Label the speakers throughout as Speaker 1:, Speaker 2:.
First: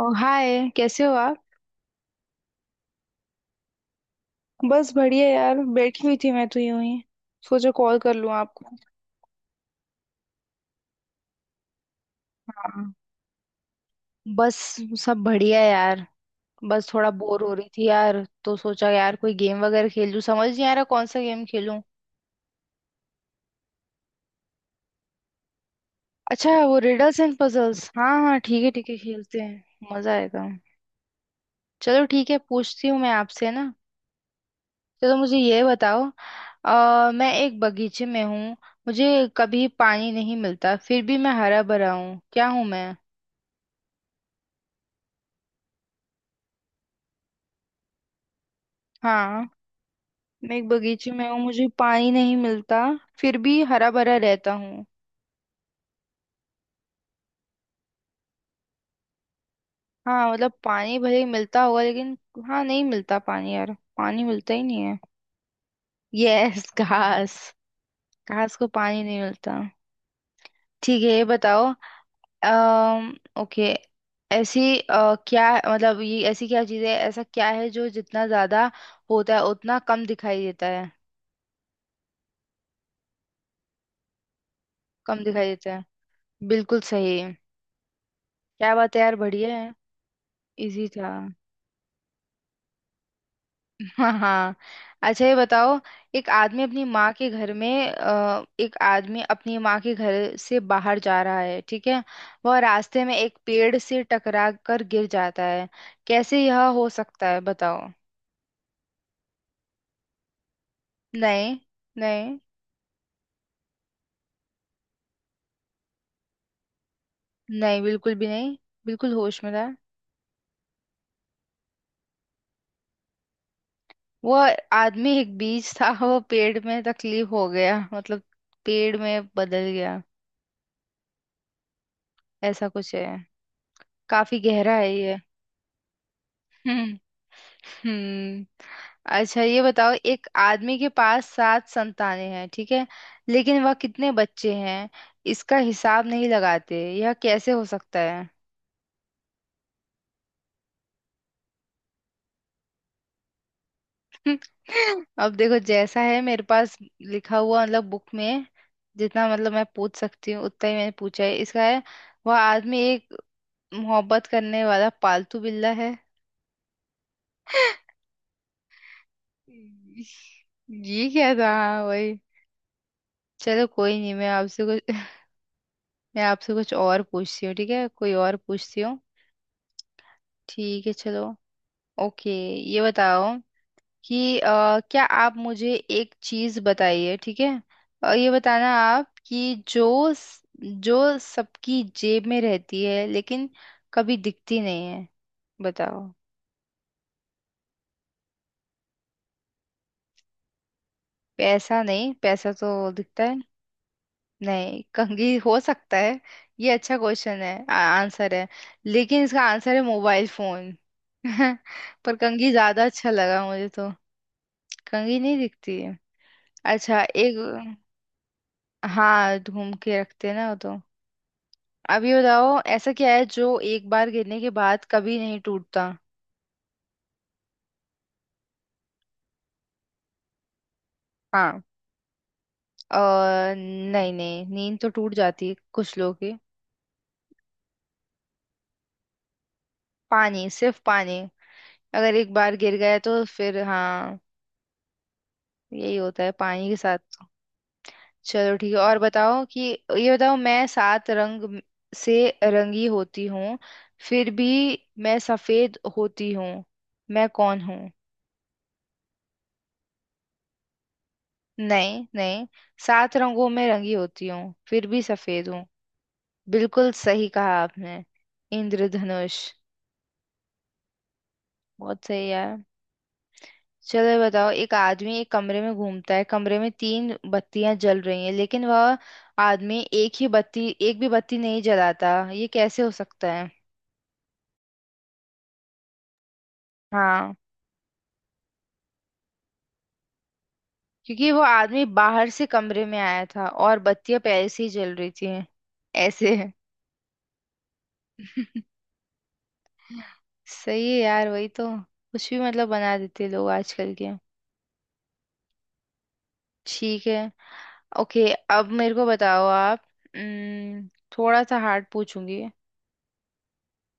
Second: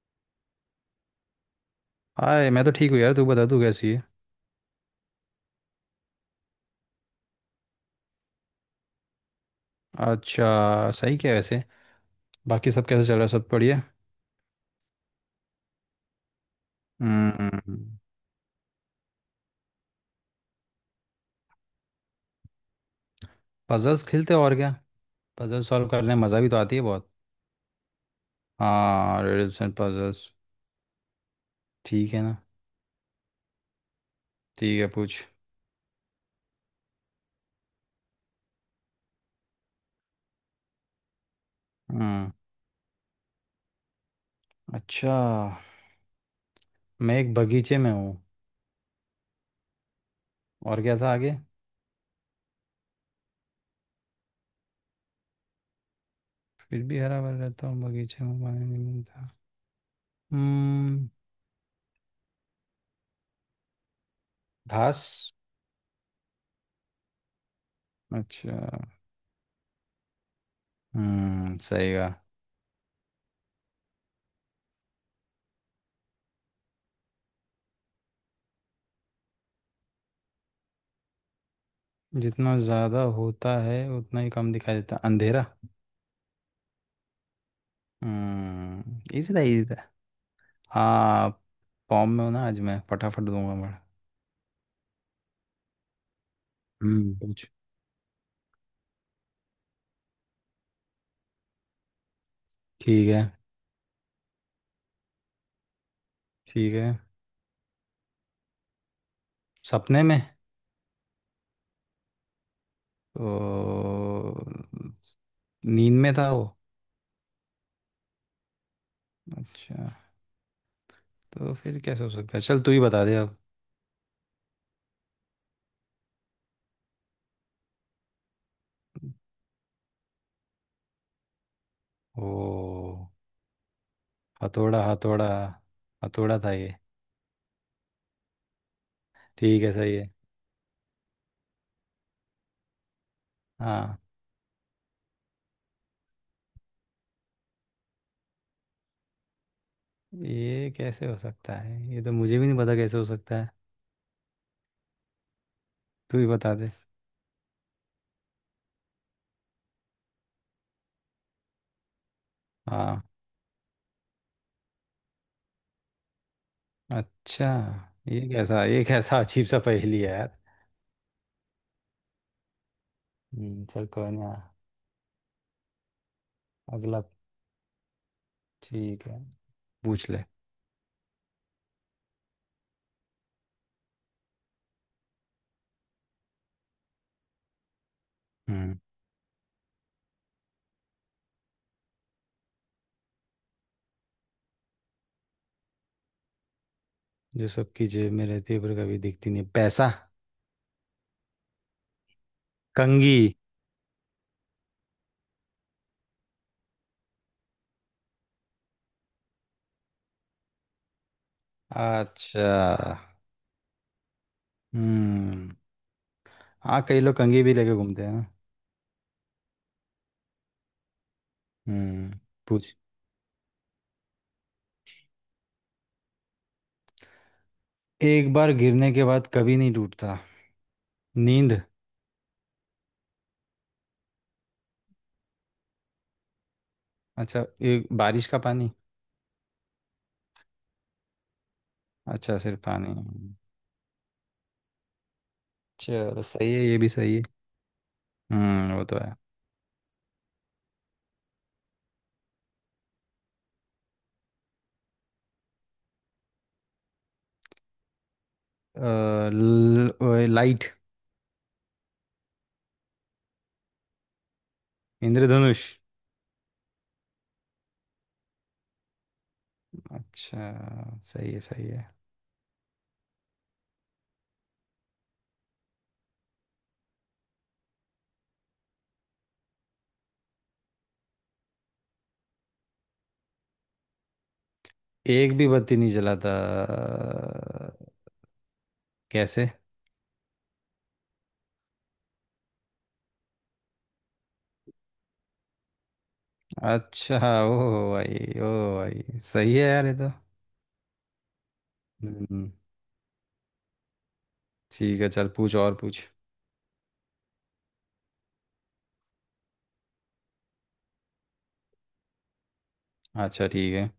Speaker 1: ओ hi, कैसे हो आप।
Speaker 2: हाय, मैं तो ठीक हूँ यार। तू बता तू कैसी है।
Speaker 1: बस बढ़िया यार, बैठी हुई थी मैं तो यूं ही। सोचा कॉल कर लूं आपको।
Speaker 2: अच्छा सही। क्या है वैसे, बाकी
Speaker 1: हाँ,
Speaker 2: सब कैसे चल रहा है, सब बढ़िया।
Speaker 1: बस सब बढ़िया है यार। बस थोड़ा बोर हो रही थी
Speaker 2: हम्म।
Speaker 1: यार, तो सोचा यार कोई गेम वगैरह खेल लूं, समझ नहीं आ रहा कौन सा गेम खेलूं।
Speaker 2: पजल्स खेलते हैं और क्या। पजल सॉल्व करने में मज़ा भी
Speaker 1: अच्छा,
Speaker 2: तो आती
Speaker 1: वो
Speaker 2: है बहुत।
Speaker 1: रिडल्स एंड पजल्स, हाँ हाँ, ठीक है ठीक है,
Speaker 2: हाँ
Speaker 1: खेलते
Speaker 2: रिडल्स
Speaker 1: हैं।
Speaker 2: एंड
Speaker 1: मजा
Speaker 2: पजल्स।
Speaker 1: आएगा। चलो
Speaker 2: ठीक है
Speaker 1: ठीक
Speaker 2: ना।
Speaker 1: है, पूछती हूँ मैं आपसे ना।
Speaker 2: ठीक है
Speaker 1: चलो,
Speaker 2: पूछ।
Speaker 1: मुझे ये बताओ। मैं एक बगीचे में हूँ, मुझे कभी पानी नहीं मिलता, फिर भी मैं हरा भरा हूँ।
Speaker 2: हम्म।
Speaker 1: क्या हूँ मैं।
Speaker 2: अच्छा। मैं एक बगीचे में हूँ।
Speaker 1: हाँ, मैं एक
Speaker 2: और क्या
Speaker 1: बगीचे
Speaker 2: था
Speaker 1: में
Speaker 2: आगे।
Speaker 1: हूँ, मुझे पानी नहीं मिलता, फिर भी हरा भरा रहता हूँ।
Speaker 2: फिर भी हरा भरा रहता हूँ, बगीचे में पानी नहीं मिलता।
Speaker 1: हाँ मतलब, पानी
Speaker 2: हम्म।
Speaker 1: भले ही मिलता होगा लेकिन। हाँ, नहीं मिलता पानी यार, पानी मिलता ही नहीं है।
Speaker 2: घास।
Speaker 1: यस घास। घास
Speaker 2: अच्छा।
Speaker 1: को पानी नहीं मिलता। ठीक है, ये बताओ।
Speaker 2: सही कहा।
Speaker 1: अम्म ओके। ऐसी क्या मतलब, ये ऐसी क्या चीज़ है, ऐसा क्या है जो जितना ज्यादा होता है उतना कम दिखाई देता है।
Speaker 2: जितना ज़्यादा होता है उतना ही कम दिखाई देता,
Speaker 1: कम
Speaker 2: अंधेरा।
Speaker 1: दिखाई देता है, बिल्कुल सही। क्या बात है यार,
Speaker 2: इजी था
Speaker 1: बढ़िया
Speaker 2: इजी
Speaker 1: है।
Speaker 2: था।
Speaker 1: इजी था।
Speaker 2: हाँ। फॉर्म में हो ना आज, मैं फटाफट दूंगा मैं।
Speaker 1: हाँ हाँ। अच्छा ये बताओ, एक आदमी अपनी माँ के
Speaker 2: पूछ।
Speaker 1: घर में एक आदमी अपनी माँ के घर से बाहर जा रहा है, ठीक है। वह रास्ते
Speaker 2: ठीक
Speaker 1: में
Speaker 2: है
Speaker 1: एक पेड़ से टकरा कर गिर जाता है। कैसे यह
Speaker 2: ठीक
Speaker 1: हो
Speaker 2: है।
Speaker 1: सकता है, बताओ।
Speaker 2: सपने में।
Speaker 1: नहीं। नहीं।
Speaker 2: तो नींद में था वो।
Speaker 1: नहीं, बिल्कुल भी नहीं। बिल्कुल होश में था।
Speaker 2: अच्छा। तो फिर कैसे हो सकता है, चल तू ही बता दे अब।
Speaker 1: वह आदमी एक बीज था, वो पेड़ में तकलीफ हो गया, मतलब पेड़ में बदल गया। ऐसा कुछ
Speaker 2: ओ।
Speaker 1: है। काफी गहरा
Speaker 2: हथौड़ा
Speaker 1: है ये।
Speaker 2: हथौड़ा हथौड़ा था ये।
Speaker 1: हम्म। अच्छा ये
Speaker 2: ठीक है
Speaker 1: बताओ,
Speaker 2: सही है।
Speaker 1: एक आदमी के पास सात संतानें हैं, ठीक है। लेकिन वह
Speaker 2: हाँ।
Speaker 1: कितने बच्चे हैं इसका हिसाब नहीं लगाते, यह कैसे हो सकता है।
Speaker 2: ये कैसे हो सकता है, ये तो मुझे भी नहीं पता कैसे हो सकता है।
Speaker 1: अब देखो जैसा
Speaker 2: तू
Speaker 1: है
Speaker 2: ही
Speaker 1: मेरे
Speaker 2: बता दे।
Speaker 1: पास लिखा हुआ, मतलब बुक में। जितना मतलब मैं पूछ सकती हूँ उतना ही मैंने पूछा है, इसका है। वह आदमी
Speaker 2: हाँ
Speaker 1: एक मोहब्बत करने वाला पालतू बिल्ला है।
Speaker 2: अच्छा। ये कैसा अजीब सा पहेली है यार।
Speaker 1: ये क्या था। हाँ, वही। चलो
Speaker 2: चल
Speaker 1: कोई
Speaker 2: कोई
Speaker 1: नहीं,
Speaker 2: ना।
Speaker 1: मैं आपसे कुछ
Speaker 2: अगला।
Speaker 1: और पूछती हूँ, ठीक है, कोई और पूछती हूँ।
Speaker 2: ठीक है। पूछ ले।
Speaker 1: ठीक है चलो। ओके। ये बताओ कि क्या आप मुझे एक चीज बताइए, ठीक है। ये बताना
Speaker 2: हम्म।
Speaker 1: आप कि जो सबकी जेब में रहती है लेकिन कभी दिखती नहीं है। बताओ।
Speaker 2: जो सबकी जेब में रहती है पर कभी दिखती नहीं, पैसा।
Speaker 1: पैसा नहीं, पैसा तो
Speaker 2: कंघी।
Speaker 1: दिखता है। नहीं, कंघी हो सकता है। ये अच्छा क्वेश्चन है, आंसर है। लेकिन इसका आंसर है मोबाइल फोन। पर कंघी
Speaker 2: अच्छा।
Speaker 1: ज्यादा अच्छा लगा मुझे तो। कंघी नहीं
Speaker 2: हम्म।
Speaker 1: दिखती है।
Speaker 2: हाँ
Speaker 1: अच्छा
Speaker 2: कई लोग
Speaker 1: एक।
Speaker 2: कंघी भी लेके घूमते हैं ना।
Speaker 1: हाँ, घूम के रखते हैं ना वो तो। अब ये
Speaker 2: हम्म।
Speaker 1: बताओ,
Speaker 2: पूछ।
Speaker 1: ऐसा क्या है जो एक बार गिरने के बाद कभी नहीं टूटता।
Speaker 2: एक बार गिरने के बाद कभी नहीं टूटता। नींद।
Speaker 1: हाँ, और नहीं नहीं नींद तो टूट जाती है कुछ लोगों की।
Speaker 2: अच्छा। एक बारिश का पानी।
Speaker 1: पानी, सिर्फ पानी। अगर एक
Speaker 2: अच्छा
Speaker 1: बार
Speaker 2: सिर्फ
Speaker 1: गिर
Speaker 2: पानी।
Speaker 1: गए तो फिर हाँ, यही
Speaker 2: चलो
Speaker 1: होता है
Speaker 2: सही है,
Speaker 1: पानी के
Speaker 2: ये भी सही है।
Speaker 1: साथ। चलो ठीक है,
Speaker 2: वो
Speaker 1: और
Speaker 2: तो है।
Speaker 1: बताओ कि ये बताओ, मैं सात रंग म- से रंगी होती हूँ, फिर भी मैं सफेद होती हूँ। मैं कौन हूँ।
Speaker 2: अ, लाइट।
Speaker 1: नहीं नहीं, सात रंगों में रंगी होती हूँ फिर भी सफेद हूँ।
Speaker 2: इंद्रधनुष।
Speaker 1: बिल्कुल सही कहा आपने। इंद्रधनुष।
Speaker 2: अच्छा सही है सही है।
Speaker 1: बहुत सही यार। चलो ये बताओ, एक आदमी एक कमरे में घूमता है, कमरे में तीन बत्तियां जल रही हैं, लेकिन वह आदमी एक भी बत्ती नहीं जलाता। ये कैसे हो सकता है।
Speaker 2: एक भी बत्ती नहीं जलाता।
Speaker 1: हाँ,
Speaker 2: कैसे।
Speaker 1: क्योंकि वो आदमी बाहर से कमरे में आया था और बत्तियां पहले से ही जल रही थी। ऐसे।
Speaker 2: अच्छा। ओ भाई ओ भाई। सही है यार ये तो।
Speaker 1: सही है यार, वही तो। कुछ भी
Speaker 2: हम्म।
Speaker 1: मतलब बना देते हैं लोग आजकल के।
Speaker 2: ठीक है चल पूछ और पूछ।
Speaker 1: ठीक है। ओके। अब मेरे को बताओ आप। उम्म, थोड़ा सा हार्ड पूछूंगी।
Speaker 2: अच्छा ठीक है।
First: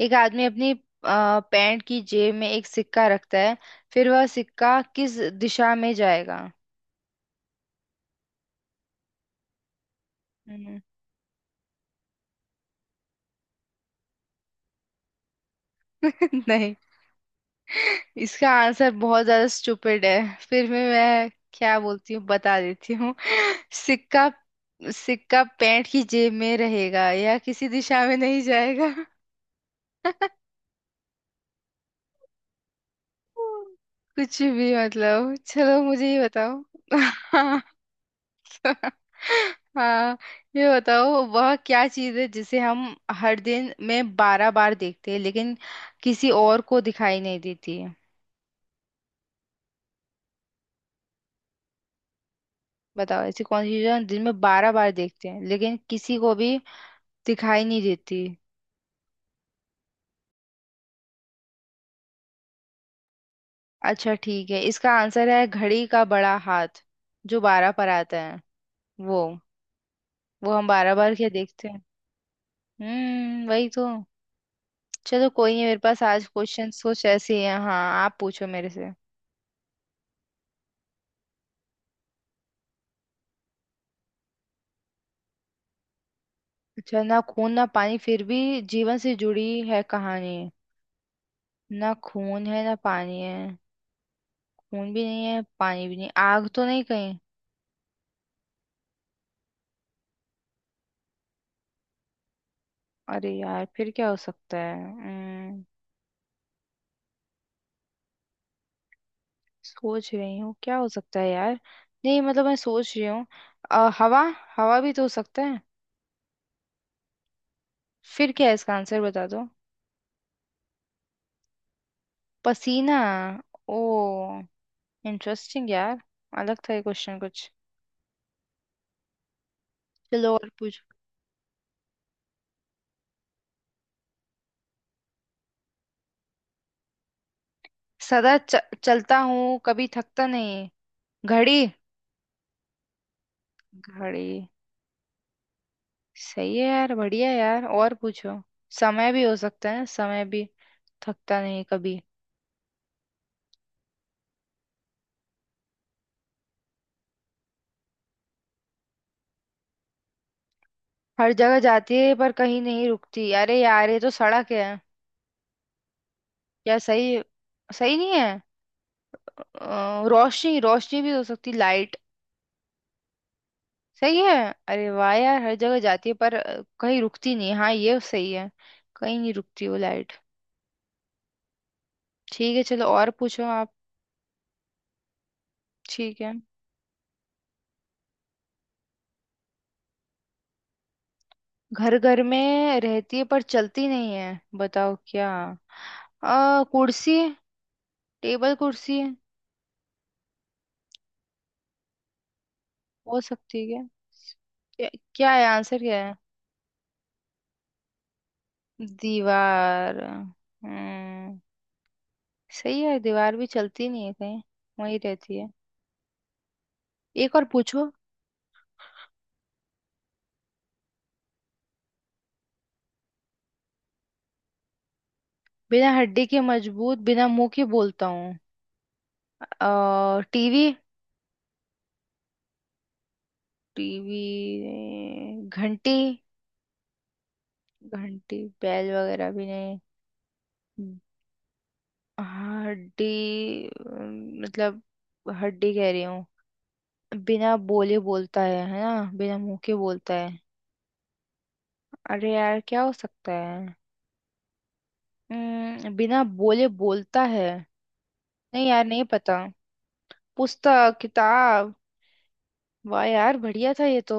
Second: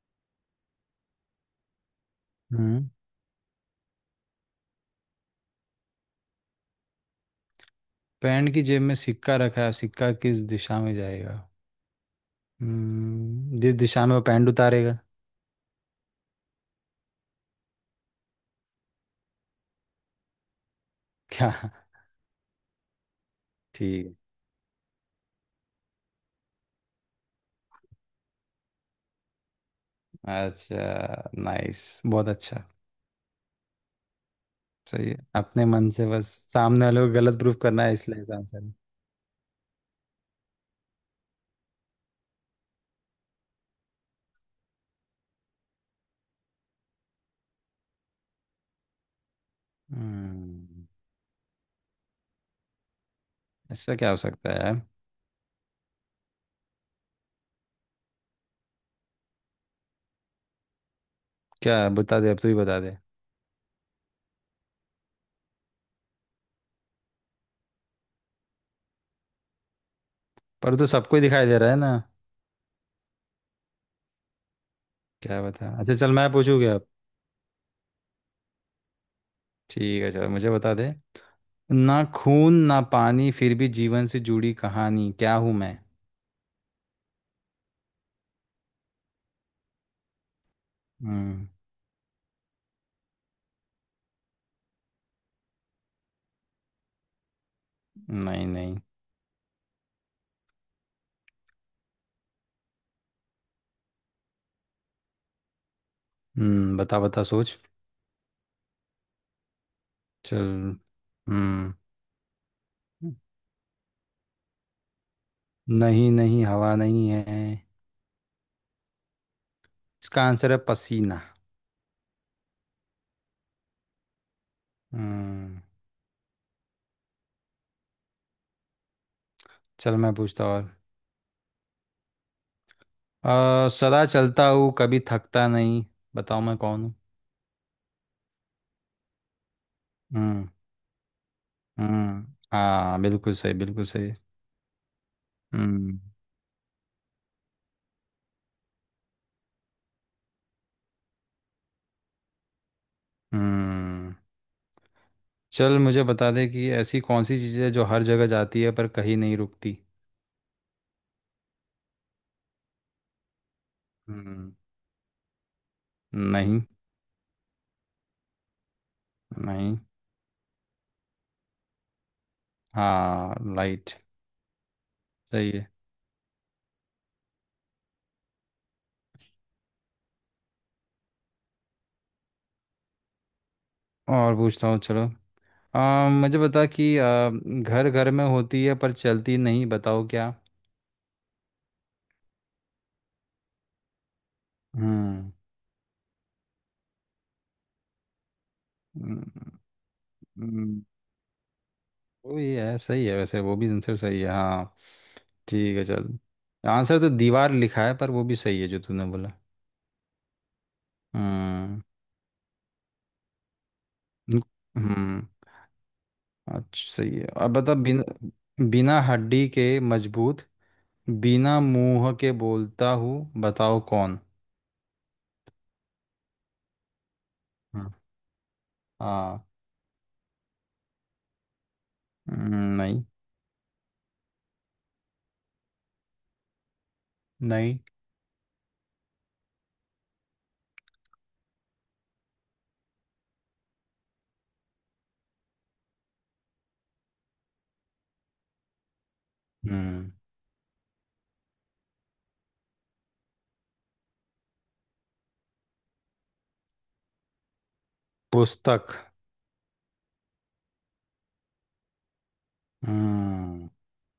Speaker 1: एक आदमी अपनी पैंट की जेब में एक
Speaker 2: हम्म।
Speaker 1: सिक्का रखता है। फिर वह सिक्का किस दिशा में जाएगा।
Speaker 2: पैंट की जेब में सिक्का रखा है, सिक्का किस
Speaker 1: हम्म।
Speaker 2: दिशा में जाएगा। जिस दिशा में वो पैंट उतारेगा।
Speaker 1: नहीं, इसका आंसर बहुत ज्यादा स्टूपिड है। फिर भी मैं
Speaker 2: क्या।
Speaker 1: क्या बोलती हूँ बता देती हूँ।
Speaker 2: ठीक।
Speaker 1: सिक्का, सिक्का पैंट की जेब में रहेगा, या किसी दिशा में नहीं जाएगा।
Speaker 2: है अच्छा नाइस बहुत अच्छा।
Speaker 1: कुछ भी
Speaker 2: सही है,
Speaker 1: मतलब।
Speaker 2: अपने
Speaker 1: चलो
Speaker 2: मन से
Speaker 1: मुझे ये
Speaker 2: बस
Speaker 1: बताओ।
Speaker 2: सामने वाले को गलत प्रूफ करना है इसलिए आंसर।
Speaker 1: हाँ, ये बताओ, वह क्या चीज़ है जिसे हम हर दिन में बारह बार देखते हैं लेकिन किसी और को दिखाई नहीं देती है।
Speaker 2: हम्म।
Speaker 1: बताओ ऐसी कौन सी चीज़
Speaker 2: ऐसा
Speaker 1: है,
Speaker 2: क्या हो
Speaker 1: दिन में
Speaker 2: सकता है
Speaker 1: बारह
Speaker 2: यार।
Speaker 1: बार देखते हैं लेकिन किसी को भी दिखाई नहीं देती।
Speaker 2: क्या बता दे अब, तू ही बता दे।
Speaker 1: अच्छा ठीक है, इसका आंसर है घड़ी का बड़ा हाथ जो बारह पर आता है। वो वो हम
Speaker 2: पर तो
Speaker 1: बारह बार
Speaker 2: सबको ही
Speaker 1: क्या
Speaker 2: दिखाई दे
Speaker 1: देखते
Speaker 2: रहा है
Speaker 1: हैं।
Speaker 2: ना।
Speaker 1: हम्म, वही तो। चलो
Speaker 2: क्या
Speaker 1: कोई नहीं,
Speaker 2: बता,
Speaker 1: मेरे
Speaker 2: अच्छा
Speaker 1: पास
Speaker 2: चल
Speaker 1: आज
Speaker 2: मैं पूछूंगी
Speaker 1: क्वेश्चन
Speaker 2: अब।
Speaker 1: कुछ ऐसे ही हैं। हाँ आप पूछो मेरे से।
Speaker 2: ठीक है चल मुझे बता दे। ना खून ना पानी, फिर भी जीवन से जुड़ी कहानी, क्या हूं मैं।
Speaker 1: अच्छा, ना खून ना पानी फिर भी जीवन से जुड़ी है कहानी।
Speaker 2: हम्म।
Speaker 1: ना खून है ना पानी है। खून भी नहीं है, पानी भी नहीं, आग तो नहीं कहीं।
Speaker 2: नहीं नहीं।
Speaker 1: अरे यार फिर क्या हो सकता है।
Speaker 2: बता बता सोच।
Speaker 1: सोच रही हूँ क्या
Speaker 2: चल।
Speaker 1: हो सकता है यार।
Speaker 2: हम्म।
Speaker 1: नहीं मतलब, मैं सोच रही हूँ। हवा, हवा भी तो हो सकता है।
Speaker 2: नहीं नहीं, हवा नहीं है।
Speaker 1: फिर क्या है, इसका आंसर बता दो।
Speaker 2: इसका आंसर है पसीना।
Speaker 1: पसीना। ओ,
Speaker 2: हम्म।
Speaker 1: इंटरेस्टिंग यार। अलग था ये क्वेश्चन कुछ।
Speaker 2: चल मैं
Speaker 1: चलो
Speaker 2: पूछता
Speaker 1: और
Speaker 2: और।
Speaker 1: पूछ।
Speaker 2: सदा चलता हूँ कभी थकता नहीं, बताओ मैं कौन हूँ।
Speaker 1: सदा च, चलता हूँ कभी थकता
Speaker 2: हम्म।
Speaker 1: नहीं। घड़ी।
Speaker 2: हम्म। हाँ बिल्कुल सही बिल्कुल सही।
Speaker 1: घड़ी।
Speaker 2: हम्म।
Speaker 1: सही है यार, बढ़िया यार, और पूछो। समय भी हो सकता है, समय भी। थकता नहीं कभी।
Speaker 2: हम्म। चल मुझे बता दे कि ऐसी कौन सी चीज़ है जो हर जगह जाती है पर कहीं नहीं रुकती।
Speaker 1: हर जगह जाती है पर कहीं नहीं रुकती, अरे यार ये तो सड़क
Speaker 2: हम्म।
Speaker 1: है।
Speaker 2: नहीं
Speaker 1: यार सही, सही नहीं है।
Speaker 2: नहीं।
Speaker 1: रोशनी, रोशनी भी हो सकती, लाइट।
Speaker 2: हाँ लाइट।
Speaker 1: सही है। अरे वाह यार,
Speaker 2: सही
Speaker 1: हर
Speaker 2: है।
Speaker 1: जगह जाती है पर कहीं रुकती नहीं, हाँ ये सही है। कहीं नहीं रुकती वो लाइट। ठीक है चलो, और पूछो आप।
Speaker 2: और पूछता हूँ चलो।
Speaker 1: ठीक है।
Speaker 2: मुझे बता कि घर घर में होती है पर चलती नहीं, बताओ क्या।
Speaker 1: घर घर में रहती है पर चलती नहीं है, बताओ क्या।
Speaker 2: हम्म।
Speaker 1: कुर्सी, टेबल कुर्सी
Speaker 2: हम्म, हम्म। वो ये है, सही है
Speaker 1: हो
Speaker 2: वैसे, वो
Speaker 1: सकती
Speaker 2: भी
Speaker 1: है।
Speaker 2: आंसर सही है हाँ।
Speaker 1: क्या क्या। क्या है आंसर,
Speaker 2: ठीक है
Speaker 1: क्या है।
Speaker 2: चल। आंसर तो दीवार लिखा है पर वो भी सही है जो तूने बोला।
Speaker 1: दीवार। हम्म,
Speaker 2: हम्म।
Speaker 1: सही है, दीवार भी चलती नहीं है कहीं, वहीं
Speaker 2: हम्म
Speaker 1: रहती है।
Speaker 2: अच्छा सही है।
Speaker 1: एक और
Speaker 2: अब बता
Speaker 1: पूछो।
Speaker 2: बिना हड्डी के मजबूत, बिना मुंह के बोलता हूँ, बताओ कौन।
Speaker 1: बिना हड्डी के मजबूत, बिना मुंह के
Speaker 2: हम्म,
Speaker 1: बोलता हूँ।
Speaker 2: हाँ।
Speaker 1: A TV.
Speaker 2: हम्म, नहीं
Speaker 1: टीवी। घंटी।
Speaker 2: नहीं।
Speaker 1: घंटी, बैल वगैरह भी नहीं। हाँ, हड्डी मतलब हड्डी कह रही हूँ। बिना बोले बोलता है ना, बिना मुंह के
Speaker 2: हम्म।
Speaker 1: बोलता है। अरे यार क्या हो सकता है। बिना बोले बोलता है। नहीं यार,
Speaker 2: पुस्तक।
Speaker 1: नहीं पता। पुस्तक, किताब। वाह यार,
Speaker 2: हम्म।
Speaker 1: बढ़िया था ये तो।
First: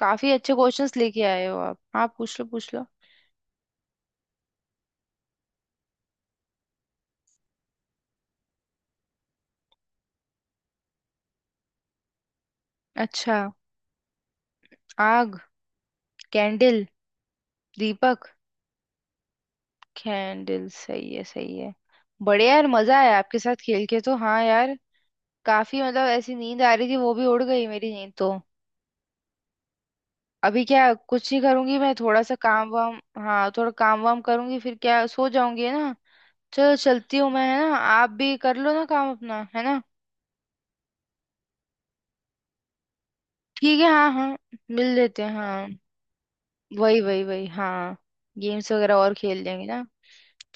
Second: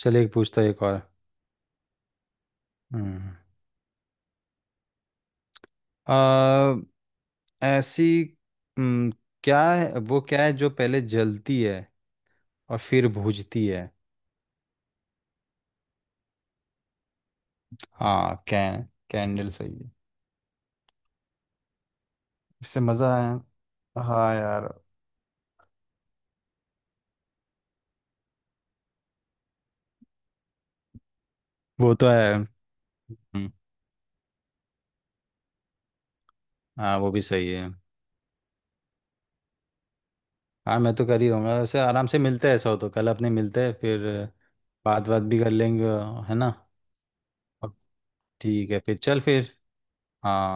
Speaker 2: चल एक
Speaker 1: अच्छे
Speaker 2: पूछता एक और।
Speaker 1: क्वेश्चंस लेके आए हो आप। पूछ लो।
Speaker 2: हम्म। ऐसी। हम्म, क्या है वो, क्या है जो पहले जलती है और फिर
Speaker 1: अच्छा।
Speaker 2: बुझती है।
Speaker 1: आग, कैंडल, दीपक।
Speaker 2: हाँ कैन कैंडल सही है।
Speaker 1: कैंडल सही है, सही है। बढ़िया यार,
Speaker 2: इससे
Speaker 1: मजा
Speaker 2: मज़ा
Speaker 1: आया
Speaker 2: है।
Speaker 1: आपके साथ खेल के तो।
Speaker 2: हाँ
Speaker 1: हाँ
Speaker 2: यार।
Speaker 1: यार, काफी मतलब ऐसी नींद आ रही थी, वो भी उड़ गई मेरी नींद तो। अभी क्या, कुछ नहीं करूंगी मैं,
Speaker 2: वो तो
Speaker 1: थोड़ा
Speaker 2: है।
Speaker 1: सा काम वाम, हाँ
Speaker 2: हम्म,
Speaker 1: थोड़ा काम वाम करूंगी, फिर क्या सो जाऊंगी है ना। चलो
Speaker 2: हाँ वो
Speaker 1: चलती
Speaker 2: भी
Speaker 1: हूँ मैं
Speaker 2: सही
Speaker 1: है
Speaker 2: है।
Speaker 1: ना, आप भी कर लो ना काम अपना है ना।
Speaker 2: हाँ मैं तो कर ही रहूँगा वैसे, आराम से मिलते हैं, ऐसा हो तो कल अपने मिलते हैं
Speaker 1: ठीक है,
Speaker 2: फिर।
Speaker 1: हाँ हाँ। मिल
Speaker 2: बात
Speaker 1: लेते
Speaker 2: बात
Speaker 1: हैं
Speaker 2: भी कर
Speaker 1: हाँ।
Speaker 2: लेंगे, है ना।
Speaker 1: वही वही वही
Speaker 2: अब
Speaker 1: हाँ। गेम्स
Speaker 2: ठीक है
Speaker 1: वगैरह
Speaker 2: फिर
Speaker 1: और
Speaker 2: चल
Speaker 1: खेल
Speaker 2: फिर।
Speaker 1: लेंगे ना।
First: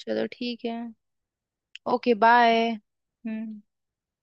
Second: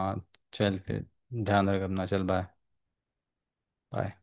Speaker 1: चलो ठीक है।
Speaker 2: चल फिर। ध्यान रख अपना,
Speaker 1: ओके
Speaker 2: चल बाय।
Speaker 1: बाय। हम्म।
Speaker 2: बाय।